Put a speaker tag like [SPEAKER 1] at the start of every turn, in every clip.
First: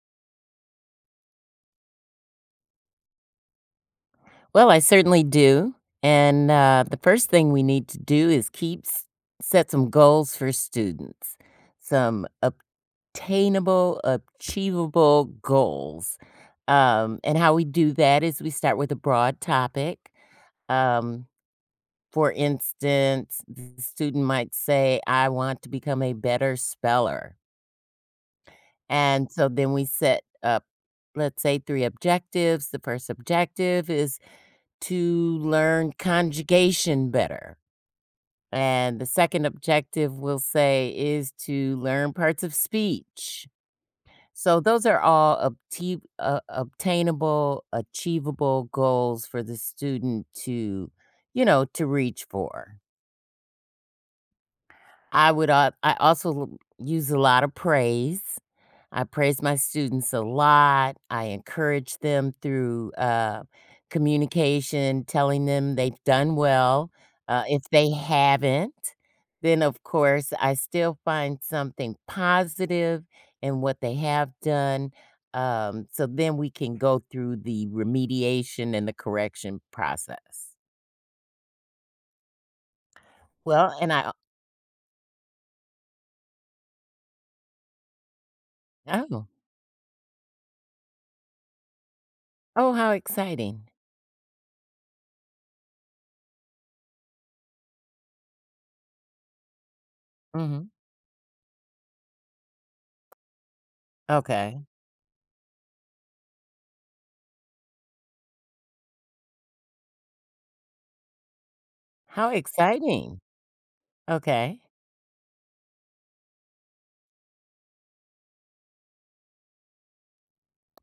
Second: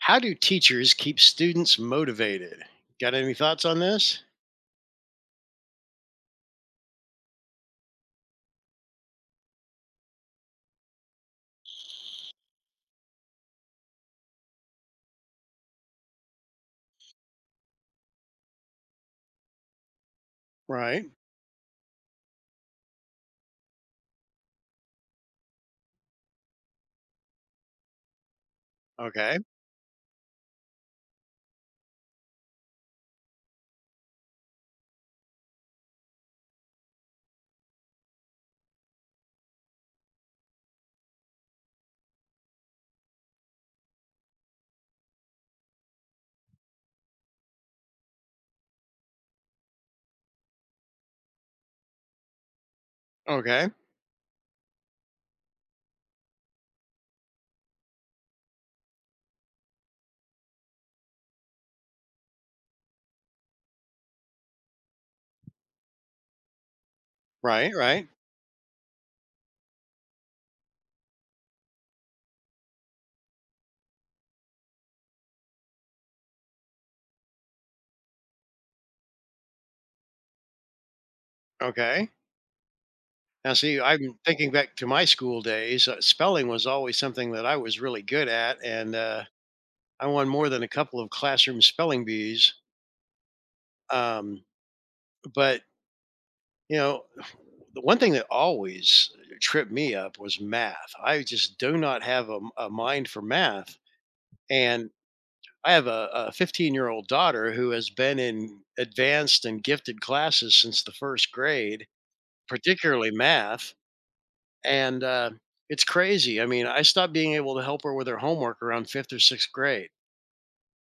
[SPEAKER 1] How do teachers keep students motivated? Got any thoughts on this?
[SPEAKER 2] Well, I certainly do. And the first thing we need to do is keep s- Set some goals for students, some obtainable, achievable goals. And how we do that is we start with a broad topic.
[SPEAKER 1] Right.
[SPEAKER 2] Um, for instance, the student might say, I want to become a better speller. And
[SPEAKER 1] Okay.
[SPEAKER 2] so then we set up, let's say, three objectives. The first objective is to learn conjugation better. And the second objective, we'll say, is to learn parts of speech. So those are all obtainable, achievable goals for the student to, to reach for.
[SPEAKER 1] Okay.
[SPEAKER 2] I use a lot of praise. I praise my students a lot. I encourage them through, communication, telling them they've done well. If
[SPEAKER 1] Right.
[SPEAKER 2] they
[SPEAKER 1] Right.
[SPEAKER 2] haven't, then, of course, I still find something positive in what they have done, so then we can go through the remediation and the correction process.
[SPEAKER 1] Okay. Now,
[SPEAKER 2] Well,
[SPEAKER 1] see,
[SPEAKER 2] and I
[SPEAKER 1] I'm thinking back to my school days. Spelling was always something that I was really good at, and
[SPEAKER 2] Oh.
[SPEAKER 1] I won more than a couple of classroom spelling bees.
[SPEAKER 2] Oh, how exciting.
[SPEAKER 1] Um, but you know, the one thing that always tripped me up was
[SPEAKER 2] Mhm.
[SPEAKER 1] math. I just do not have a, a mind for math,
[SPEAKER 2] Okay.
[SPEAKER 1] and I have a 15-year-old daughter who has been in advanced and gifted classes since the first grade,
[SPEAKER 2] How
[SPEAKER 1] particularly
[SPEAKER 2] exciting.
[SPEAKER 1] math.
[SPEAKER 2] Okay.
[SPEAKER 1] And it's crazy. I mean, I stopped being able to help her with her homework around fifth or sixth grade.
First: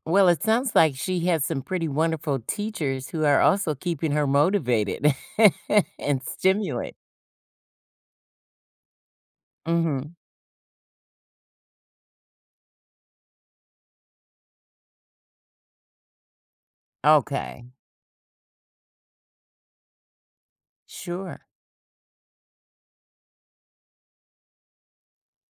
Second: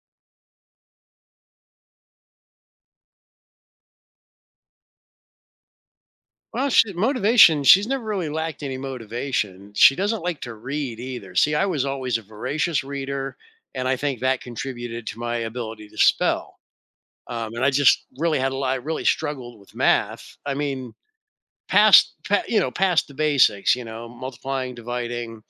[SPEAKER 2] Well, it sounds like she has some pretty wonderful teachers who are also keeping her motivated and
[SPEAKER 1] Well, she,
[SPEAKER 2] stimulate.
[SPEAKER 1] motivation, she's never really lacked any motivation. She
[SPEAKER 2] Mhm.
[SPEAKER 1] doesn't like to read either. See, I was always a voracious reader, and I think that contributed to my ability to spell. Um,
[SPEAKER 2] Okay.
[SPEAKER 1] and I just really had I really struggled with math. I mean,
[SPEAKER 2] Sure.
[SPEAKER 1] past you know, past the basics, you know, multiplying, dividing,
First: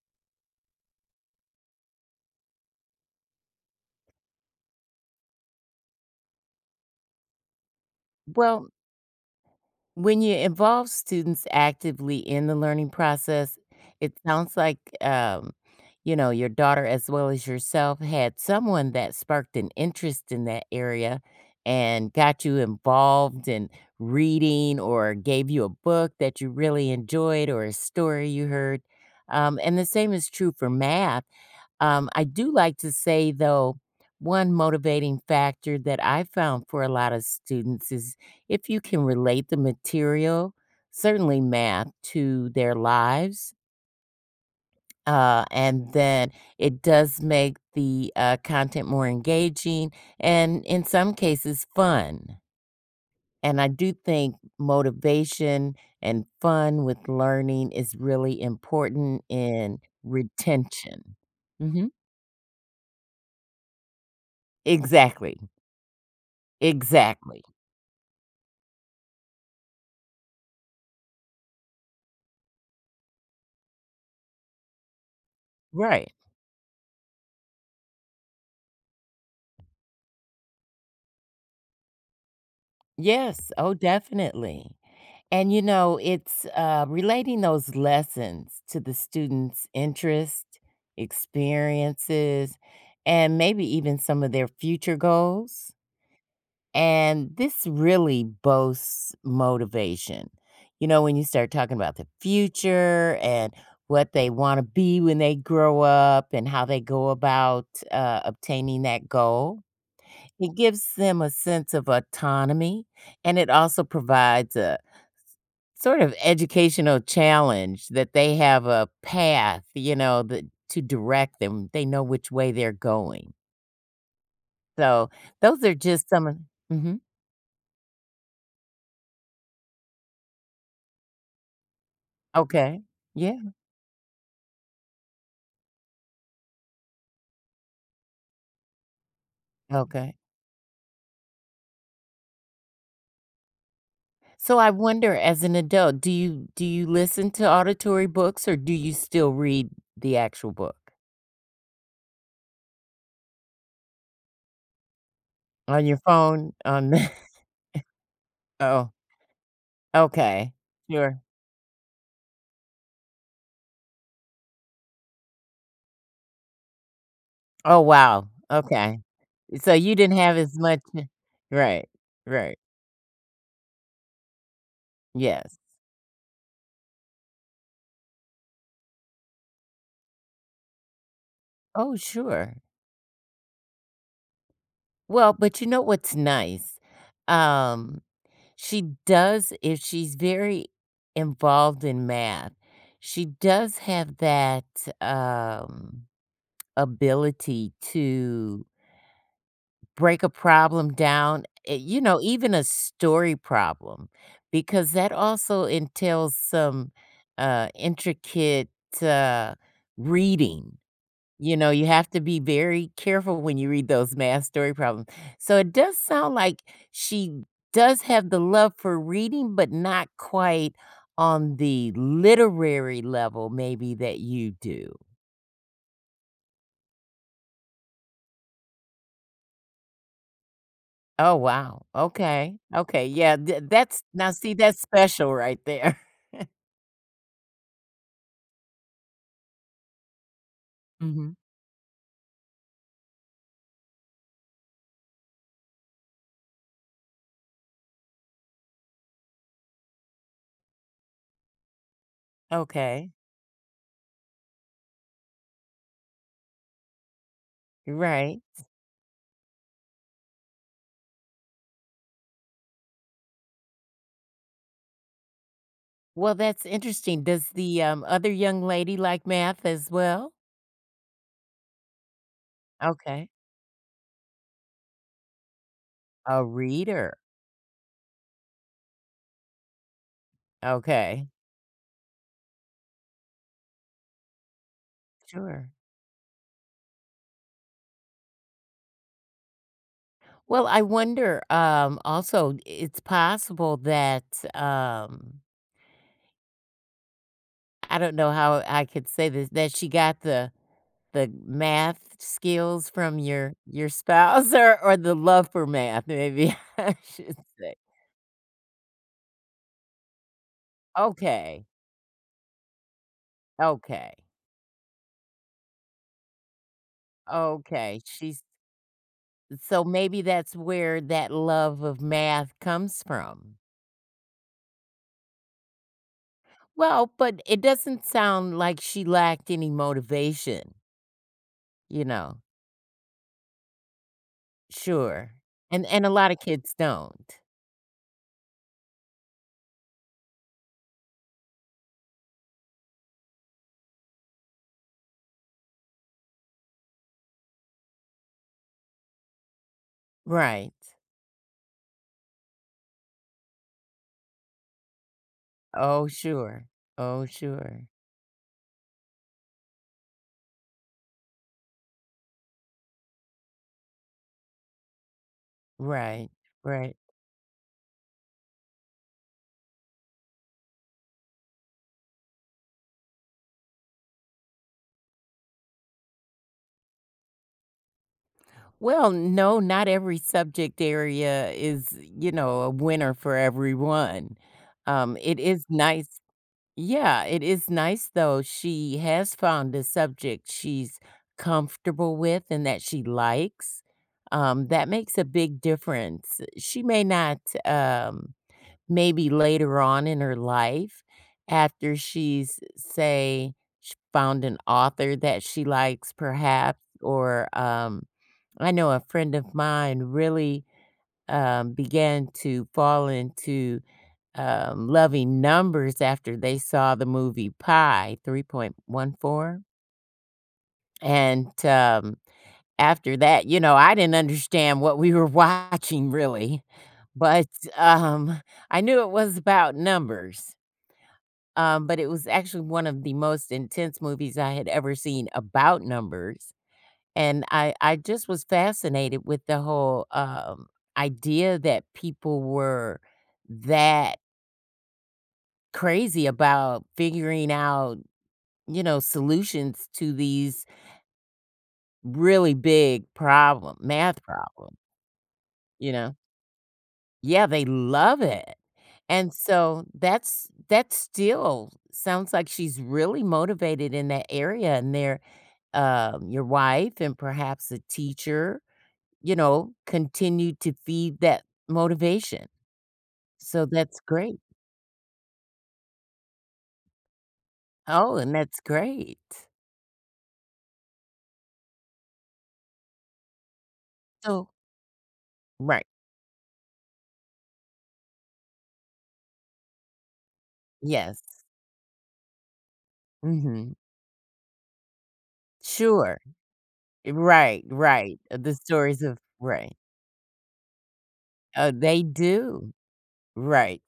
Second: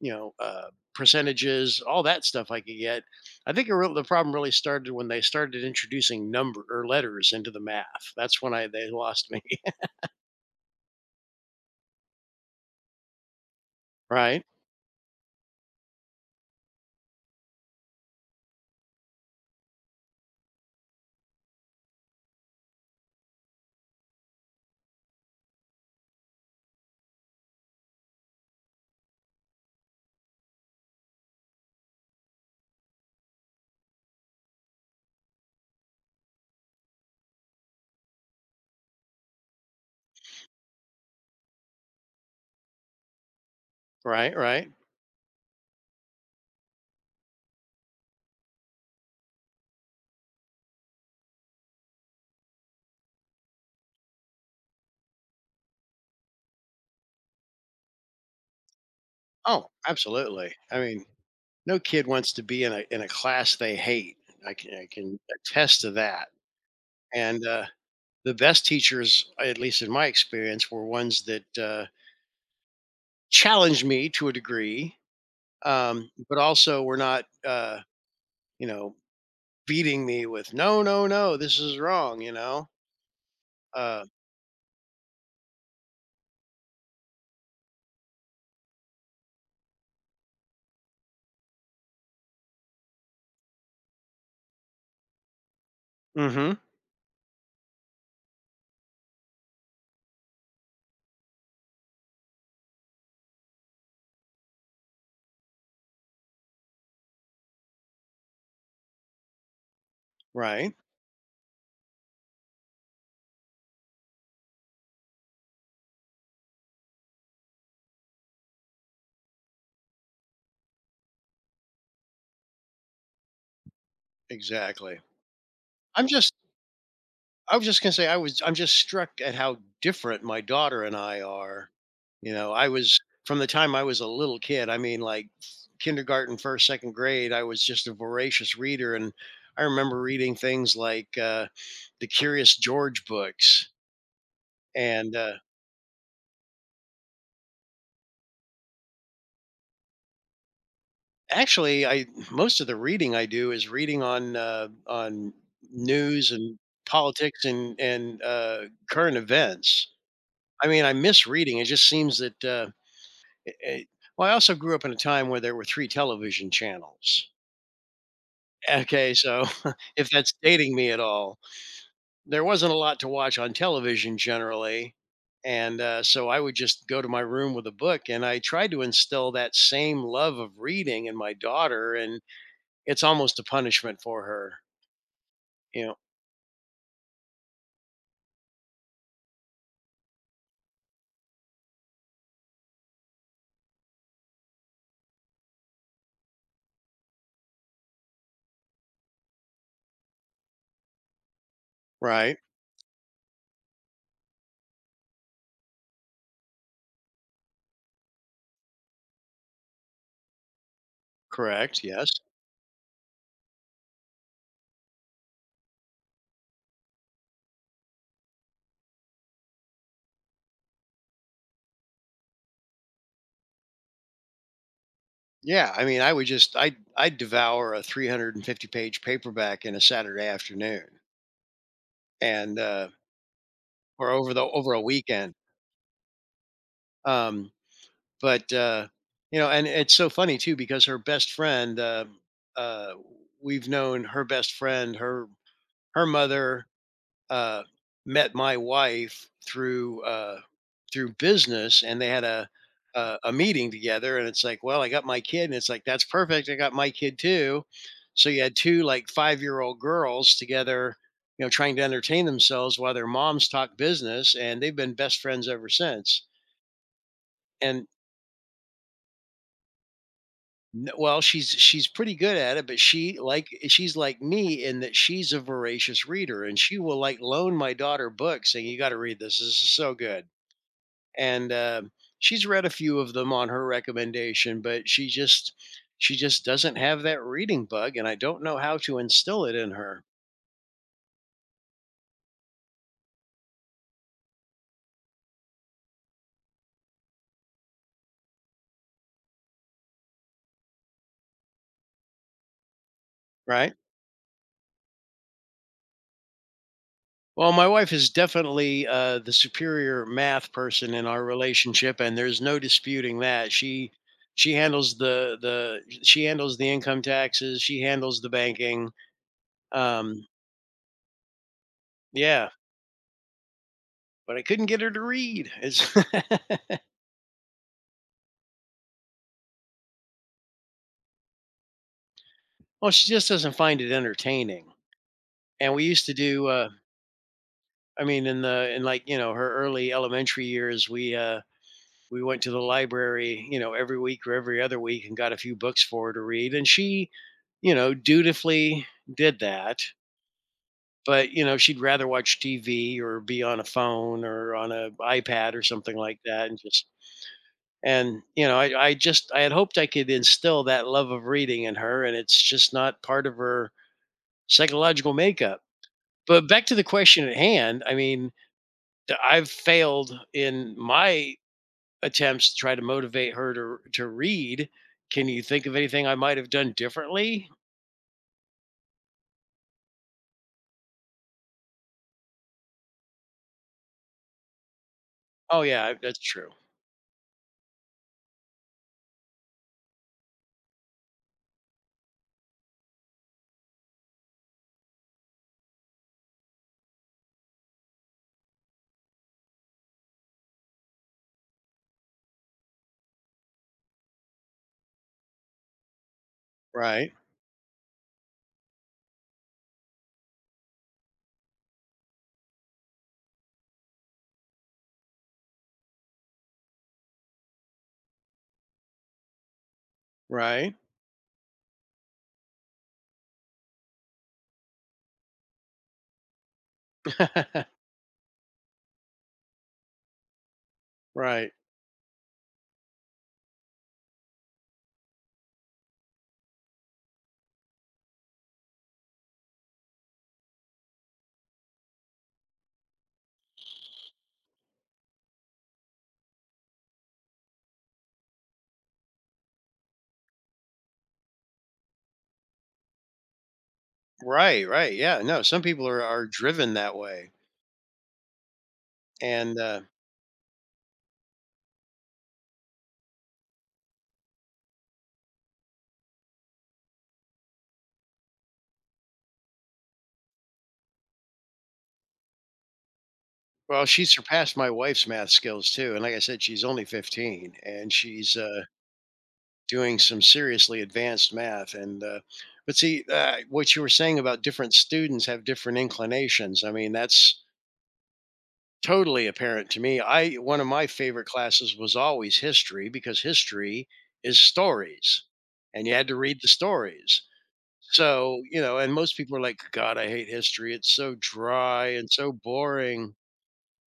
[SPEAKER 1] you know uh, percentages, all that stuff I could get. I think it real the problem really started when they started introducing number or letters into the math. That's when I
[SPEAKER 2] Well,
[SPEAKER 1] they lost me.
[SPEAKER 2] when you involve students actively in the learning process, it
[SPEAKER 1] right,
[SPEAKER 2] sounds like, you know, your daughter as well as yourself had someone that sparked an interest in that area and got you involved in reading or gave you a book that you really enjoyed or a story you heard. And the same is true for math. I do like to say, though, one motivating factor that I found for a lot of students is if you can relate the material, certainly math, to their lives.
[SPEAKER 1] right, right.
[SPEAKER 2] And then it does make the content more engaging and, in some cases, fun. And I do think motivation and fun with learning is really important
[SPEAKER 1] Oh,
[SPEAKER 2] in
[SPEAKER 1] absolutely. I mean,
[SPEAKER 2] retention.
[SPEAKER 1] no
[SPEAKER 2] Hmm.
[SPEAKER 1] kid wants to be in a class they hate. I can
[SPEAKER 2] Exactly.
[SPEAKER 1] attest to that. And
[SPEAKER 2] Exactly.
[SPEAKER 1] the best teachers, at least in my experience, were ones that challenged me to a degree,
[SPEAKER 2] Right.
[SPEAKER 1] but also were not, you know, beating me with no, no, no, this is wrong, you know.
[SPEAKER 2] Yes. Oh,
[SPEAKER 1] uh,
[SPEAKER 2] definitely. It's relating those lessons to the students' interest, experiences, and maybe even some of their future goals.
[SPEAKER 1] hmm
[SPEAKER 2] And this really boasts motivation. You know, when you start talking about the future and what they want to be when they grow up and how they go about obtaining that goal. It
[SPEAKER 1] right.
[SPEAKER 2] gives them a sense of autonomy, and it also provides a sort of educational challenge that they have a path, you know, that to direct them. They know which way they're going.
[SPEAKER 1] Exactly.
[SPEAKER 2] So, those are
[SPEAKER 1] i'm
[SPEAKER 2] just some
[SPEAKER 1] just
[SPEAKER 2] of. Mhm.
[SPEAKER 1] i was just going to say, I'm just struck at how different my daughter and I are. You know, I
[SPEAKER 2] Okay.
[SPEAKER 1] was
[SPEAKER 2] Yeah,
[SPEAKER 1] from the time I was a little kid, I mean, like kindergarten, first, second grade, I was just a voracious reader. And I remember
[SPEAKER 2] okay.
[SPEAKER 1] reading things like the Curious George books.
[SPEAKER 2] So, I wonder
[SPEAKER 1] And
[SPEAKER 2] as an adult, do you listen to auditory books or do you still read the actual book?
[SPEAKER 1] Actually, I most of the reading I do is reading on,
[SPEAKER 2] On your
[SPEAKER 1] news
[SPEAKER 2] phone?
[SPEAKER 1] and
[SPEAKER 2] On.
[SPEAKER 1] politics and
[SPEAKER 2] Oh,
[SPEAKER 1] current events.
[SPEAKER 2] okay.
[SPEAKER 1] I mean, I
[SPEAKER 2] Sure.
[SPEAKER 1] miss reading. It just seems that. It, it- Well, I also grew up in a time where there were three television channels.
[SPEAKER 2] Oh, wow. Okay.
[SPEAKER 1] Okay, so
[SPEAKER 2] So you
[SPEAKER 1] if
[SPEAKER 2] didn't
[SPEAKER 1] that's
[SPEAKER 2] have as
[SPEAKER 1] dating
[SPEAKER 2] much.
[SPEAKER 1] me at all,
[SPEAKER 2] Right.
[SPEAKER 1] there
[SPEAKER 2] Right.
[SPEAKER 1] wasn't a lot to watch on television generally.
[SPEAKER 2] Yes.
[SPEAKER 1] And so I would just go to my room with a book, and I tried to instill that same love of reading in my
[SPEAKER 2] Oh,
[SPEAKER 1] daughter.
[SPEAKER 2] sure.
[SPEAKER 1] It's almost a punishment for her,
[SPEAKER 2] Well, but you know
[SPEAKER 1] you know.
[SPEAKER 2] what's nice? Um, she does if she's very involved in math, she does have that, um, ability to break a problem down, eh, you know,
[SPEAKER 1] Right,
[SPEAKER 2] even a story problem, because that also entails some, intricate, uh, reading. You know,
[SPEAKER 1] correct,
[SPEAKER 2] you have
[SPEAKER 1] yes.
[SPEAKER 2] to be very careful when you read those math story problems. So it does sound like she does have the love for reading, but not quite on the literary level maybe that you do.
[SPEAKER 1] Yeah, I mean, I would just I devour a 350-page paperback in a Saturday afternoon
[SPEAKER 2] Oh, wow. Okay.
[SPEAKER 1] and, uh
[SPEAKER 2] Okay. Yeah, th That's
[SPEAKER 1] or
[SPEAKER 2] now
[SPEAKER 1] over the
[SPEAKER 2] see,
[SPEAKER 1] over a
[SPEAKER 2] that's special
[SPEAKER 1] weekend.
[SPEAKER 2] right there.
[SPEAKER 1] um, but, uh, you know, and it's so funny too, because her best
[SPEAKER 2] Mhm.
[SPEAKER 1] friend, uh, we've known her best friend, her mother, uh, met my wife through through business, and they had a,
[SPEAKER 2] Okay.
[SPEAKER 1] a a meeting together, and it's like, well, I got my kid, and it's like, that's perfect. I got my kid too. So
[SPEAKER 2] Right.
[SPEAKER 1] you had two like 5 year old girls together, you know, trying to entertain themselves while their moms talk business, and they've been best friends ever since.
[SPEAKER 2] Well, that's interesting. Does the,
[SPEAKER 1] And
[SPEAKER 2] other young lady like math as well?
[SPEAKER 1] n- well, she's pretty good at it, but
[SPEAKER 2] Okay.
[SPEAKER 1] she's like me in that she's a voracious reader,
[SPEAKER 2] A
[SPEAKER 1] and she will
[SPEAKER 2] reader.
[SPEAKER 1] like loan my daughter books, saying, "You got to read this. This is so good."
[SPEAKER 2] Okay.
[SPEAKER 1] and She's read a few of them on her recommendation, but
[SPEAKER 2] Sure.
[SPEAKER 1] she just doesn't have that reading bug, and I don't know how to instill it in her.
[SPEAKER 2] Well, I wonder, also, it's possible that, um, I don't know how I could say this, that she got the math skills from your
[SPEAKER 1] Right.
[SPEAKER 2] your spouse or the love for math, maybe I should
[SPEAKER 1] Well, my
[SPEAKER 2] say.
[SPEAKER 1] wife is definitely the superior math person in our
[SPEAKER 2] Okay,
[SPEAKER 1] relationship, and there's no disputing that.
[SPEAKER 2] okay,
[SPEAKER 1] She handles the she handles the income taxes, she
[SPEAKER 2] okay,
[SPEAKER 1] handles the
[SPEAKER 2] she's
[SPEAKER 1] banking.
[SPEAKER 2] so maybe
[SPEAKER 1] um
[SPEAKER 2] that's where that love of
[SPEAKER 1] yeah.
[SPEAKER 2] math comes from.
[SPEAKER 1] But I couldn't get her to read. It's
[SPEAKER 2] Well, but it doesn't sound like she lacked any motivation, you know?
[SPEAKER 1] well she just doesn't find it entertaining.
[SPEAKER 2] Sure,
[SPEAKER 1] And we
[SPEAKER 2] and
[SPEAKER 1] used
[SPEAKER 2] a
[SPEAKER 1] to
[SPEAKER 2] lot of
[SPEAKER 1] do
[SPEAKER 2] kids don't.
[SPEAKER 1] I mean, in the in like you know, her early elementary years, we went to the library, you know, every week or every other week, and got a few books for her to read, and she, you know, dutifully did that.
[SPEAKER 2] Right.
[SPEAKER 1] But you know, she'd rather watch TV or be on a phone or on a iPad or something
[SPEAKER 2] Oh,
[SPEAKER 1] like that. and
[SPEAKER 2] sure.
[SPEAKER 1] just
[SPEAKER 2] Oh, sure.
[SPEAKER 1] and you know, I had hoped I could instill that love of reading in her, and it's just not part of her psychological makeup.
[SPEAKER 2] Right,
[SPEAKER 1] But back to the
[SPEAKER 2] right.
[SPEAKER 1] question at hand, I mean, I've failed in my attempts to try to motivate her to read. Can you think of anything I might have done differently?
[SPEAKER 2] Well, no, not every subject area is, you know, a winner for everyone. It
[SPEAKER 1] Oh
[SPEAKER 2] is
[SPEAKER 1] yeah,
[SPEAKER 2] nice.
[SPEAKER 1] that's true.
[SPEAKER 2] Yeah, it is nice though. She has found a subject she's comfortable with and that she likes. That makes a big difference. She may not, um, maybe later on in her life, after she's, say, found an author that she likes, perhaps,
[SPEAKER 1] Right.
[SPEAKER 2] or I know a friend of mine really began to fall into loving numbers after they saw the movie Pi 3.14.
[SPEAKER 1] Right.
[SPEAKER 2] And After that, you know, I didn't understand what we were watching really, but um, I knew it was about numbers.
[SPEAKER 1] right.
[SPEAKER 2] But it was actually one of the most intense movies I had ever seen about numbers. And I just was fascinated with the whole, idea that people were that crazy about figuring out, you know, solutions to these really big problem math
[SPEAKER 1] Right.
[SPEAKER 2] problem,
[SPEAKER 1] Right. Yeah. No, some people
[SPEAKER 2] you
[SPEAKER 1] are
[SPEAKER 2] know?
[SPEAKER 1] driven that way.
[SPEAKER 2] Yeah, they love it. And
[SPEAKER 1] And
[SPEAKER 2] so that's that still sounds like she's really motivated in that area and there, your wife and perhaps a teacher you know, continue to feed that motivation. So
[SPEAKER 1] well,
[SPEAKER 2] that's
[SPEAKER 1] she
[SPEAKER 2] great.
[SPEAKER 1] surpassed my wife's math skills too. And like I said, she's only 15, and
[SPEAKER 2] Oh, and
[SPEAKER 1] she's
[SPEAKER 2] that's great.
[SPEAKER 1] doing some seriously advanced math. And but see, what you were saying about
[SPEAKER 2] So
[SPEAKER 1] different students have different
[SPEAKER 2] right.
[SPEAKER 1] inclinations, I mean, that's totally apparent to me. I One of my
[SPEAKER 2] Yes.
[SPEAKER 1] favorite classes was always history, because
[SPEAKER 2] Mhm.
[SPEAKER 1] history is stories, and you had to
[SPEAKER 2] Sure.
[SPEAKER 1] read the stories.
[SPEAKER 2] Right, right.
[SPEAKER 1] So,
[SPEAKER 2] The
[SPEAKER 1] you know, and
[SPEAKER 2] stories
[SPEAKER 1] most
[SPEAKER 2] of
[SPEAKER 1] people are like,
[SPEAKER 2] right.
[SPEAKER 1] "God, I hate history. It's so dry
[SPEAKER 2] They
[SPEAKER 1] and so
[SPEAKER 2] do.
[SPEAKER 1] boring."
[SPEAKER 2] Right.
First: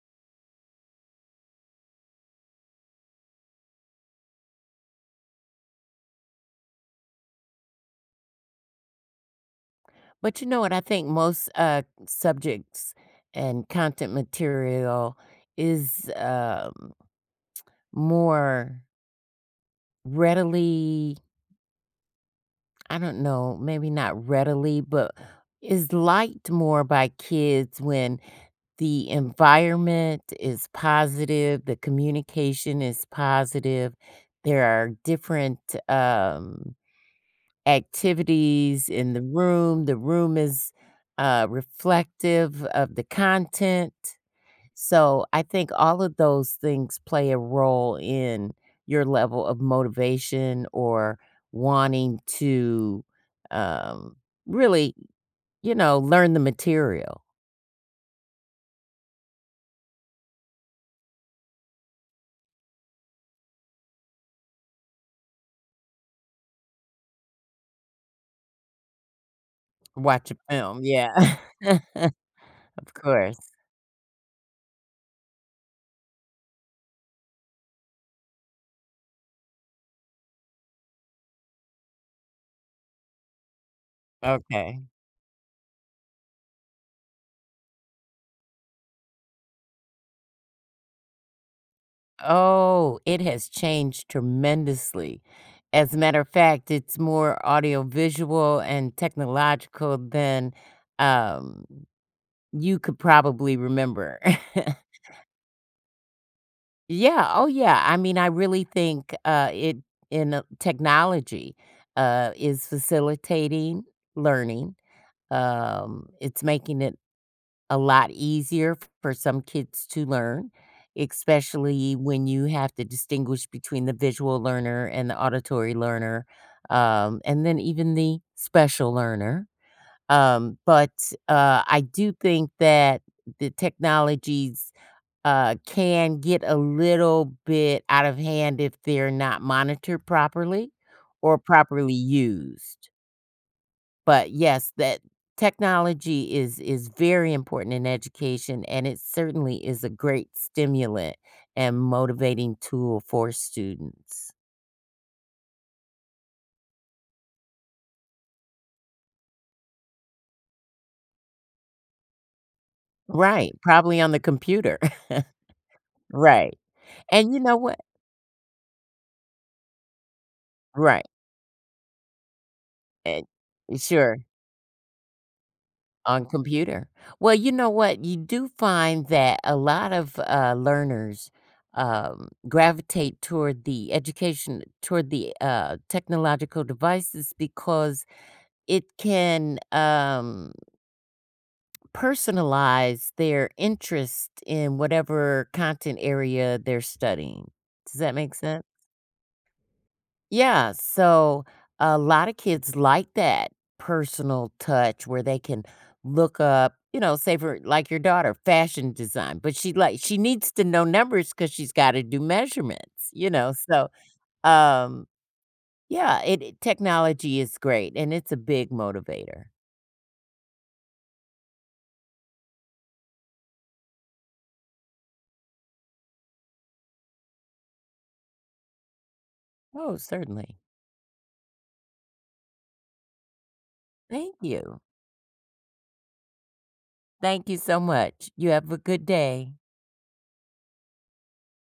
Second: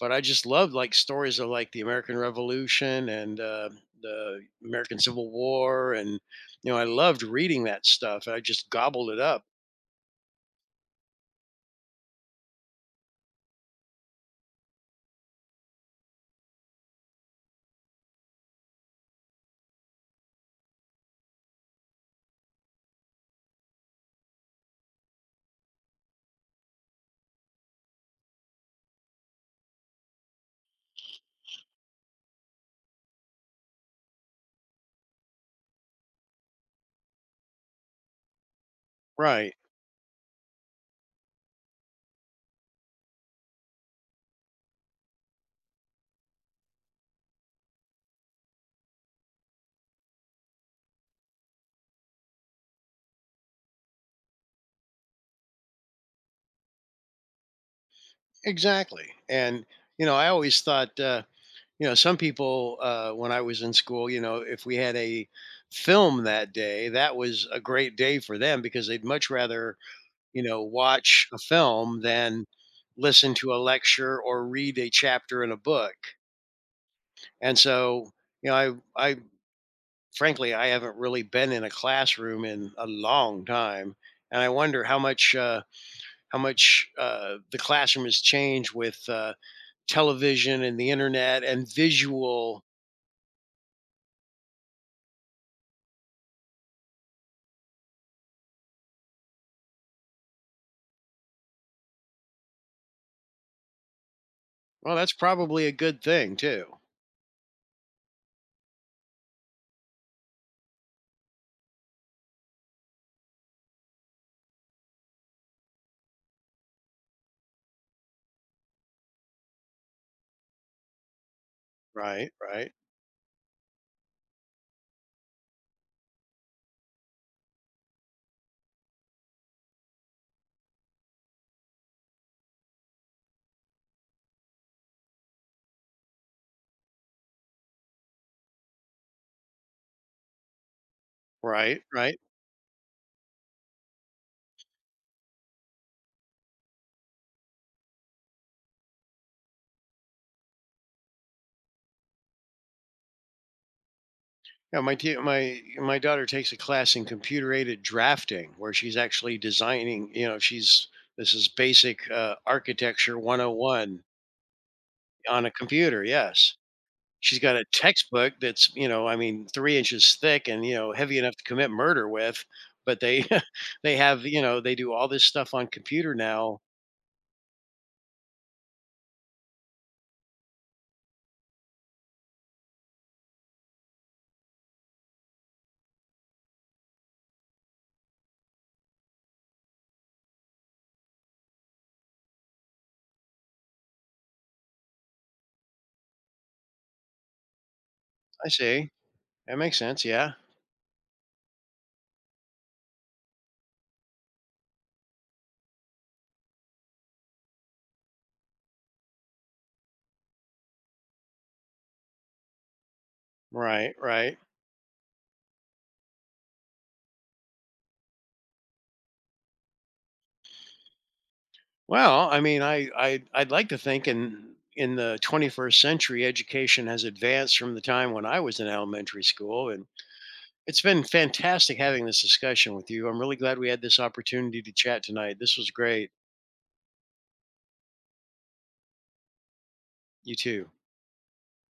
[SPEAKER 1] But I just love like stories of like the American Revolution and, the American Civil War, and you know, I loved reading that stuff. And I just gobbled it up.
[SPEAKER 2] But you know what? I think most subjects and content material is more readily I don't know, maybe not readily, but is liked more by kids when the environment is positive, the communication is positive, there are different um, activities in
[SPEAKER 1] Right.
[SPEAKER 2] the room is reflective of the content. So I think all of those things play a role in your level of motivation or wanting to um, really, you know, learn the material,
[SPEAKER 1] Exactly. And You know, I always thought, you know, some people, when I was in school, you know, if we had a film that day, that was a great day for them, because they'd much rather,
[SPEAKER 2] watch a
[SPEAKER 1] you know,
[SPEAKER 2] film.
[SPEAKER 1] watch
[SPEAKER 2] Yeah,
[SPEAKER 1] a film
[SPEAKER 2] of
[SPEAKER 1] than listen
[SPEAKER 2] course.
[SPEAKER 1] to a lecture or read a chapter in a book. And so, you know, I frankly, I haven't really been in a classroom in a long time. And I
[SPEAKER 2] Okay.
[SPEAKER 1] wonder how much, the classroom has changed with, television and the internet and visual.
[SPEAKER 2] Oh, it has changed tremendously. As a matter of fact, it's more audiovisual and technological than um, you could probably remember.
[SPEAKER 1] Well, that's probably a good thing too.
[SPEAKER 2] Yeah, oh, yeah, I mean, I really think, technology, is facilitating learning, it's making it a lot easier f for some kids to learn, especially when
[SPEAKER 1] Right,
[SPEAKER 2] you
[SPEAKER 1] right,
[SPEAKER 2] have to distinguish between the visual learner and the auditory learner, and then even the special learner, but I do think that the technologies can get a little bit out of hand if they're not monitored properly or
[SPEAKER 1] right,
[SPEAKER 2] properly
[SPEAKER 1] right.
[SPEAKER 2] used. But yes, that technology is very important in education and it certainly is a great stimulant and motivating tool for students.
[SPEAKER 1] Yeah, my daughter takes a class in computer aided drafting where she's actually designing, you know, she's this is basic architecture
[SPEAKER 2] Right, probably
[SPEAKER 1] 101
[SPEAKER 2] on the computer.
[SPEAKER 1] on a computer. Yes.
[SPEAKER 2] Right. And
[SPEAKER 1] She's
[SPEAKER 2] you know
[SPEAKER 1] got a
[SPEAKER 2] what?
[SPEAKER 1] textbook that's, you know, I mean, 3 inches thick and, you know,
[SPEAKER 2] Right.
[SPEAKER 1] heavy enough to commit murder with, but they
[SPEAKER 2] And
[SPEAKER 1] they
[SPEAKER 2] sure.
[SPEAKER 1] have, you know, they do all this stuff on computer
[SPEAKER 2] On
[SPEAKER 1] now.
[SPEAKER 2] computer. Well, you know what? You do find that a lot of, learners, gravitate toward the education toward the, technological devices because it can, personalize their interest in whatever content area they're studying. Does that make
[SPEAKER 1] I
[SPEAKER 2] sense?
[SPEAKER 1] see. That makes sense. Yeah.
[SPEAKER 2] Yeah, so a lot of kids like that personal touch where they can look up, you know, say for like your daughter, fashion design, but she like she needs to know numbers because she's gotta do measurements, you know? So,
[SPEAKER 1] Right, right.
[SPEAKER 2] um, yeah, it technology is great, and it's a big motivator.
[SPEAKER 1] Well, I mean, I'd like to think in the 21st century, education has advanced from the time when I was in elementary school, and
[SPEAKER 2] Oh, certainly.
[SPEAKER 1] it's been fantastic having this discussion with you. I'm really glad we had this
[SPEAKER 2] Thank
[SPEAKER 1] opportunity to
[SPEAKER 2] you.
[SPEAKER 1] chat tonight. This was great.
[SPEAKER 2] Thank you so much. You have a good day.
[SPEAKER 1] You too.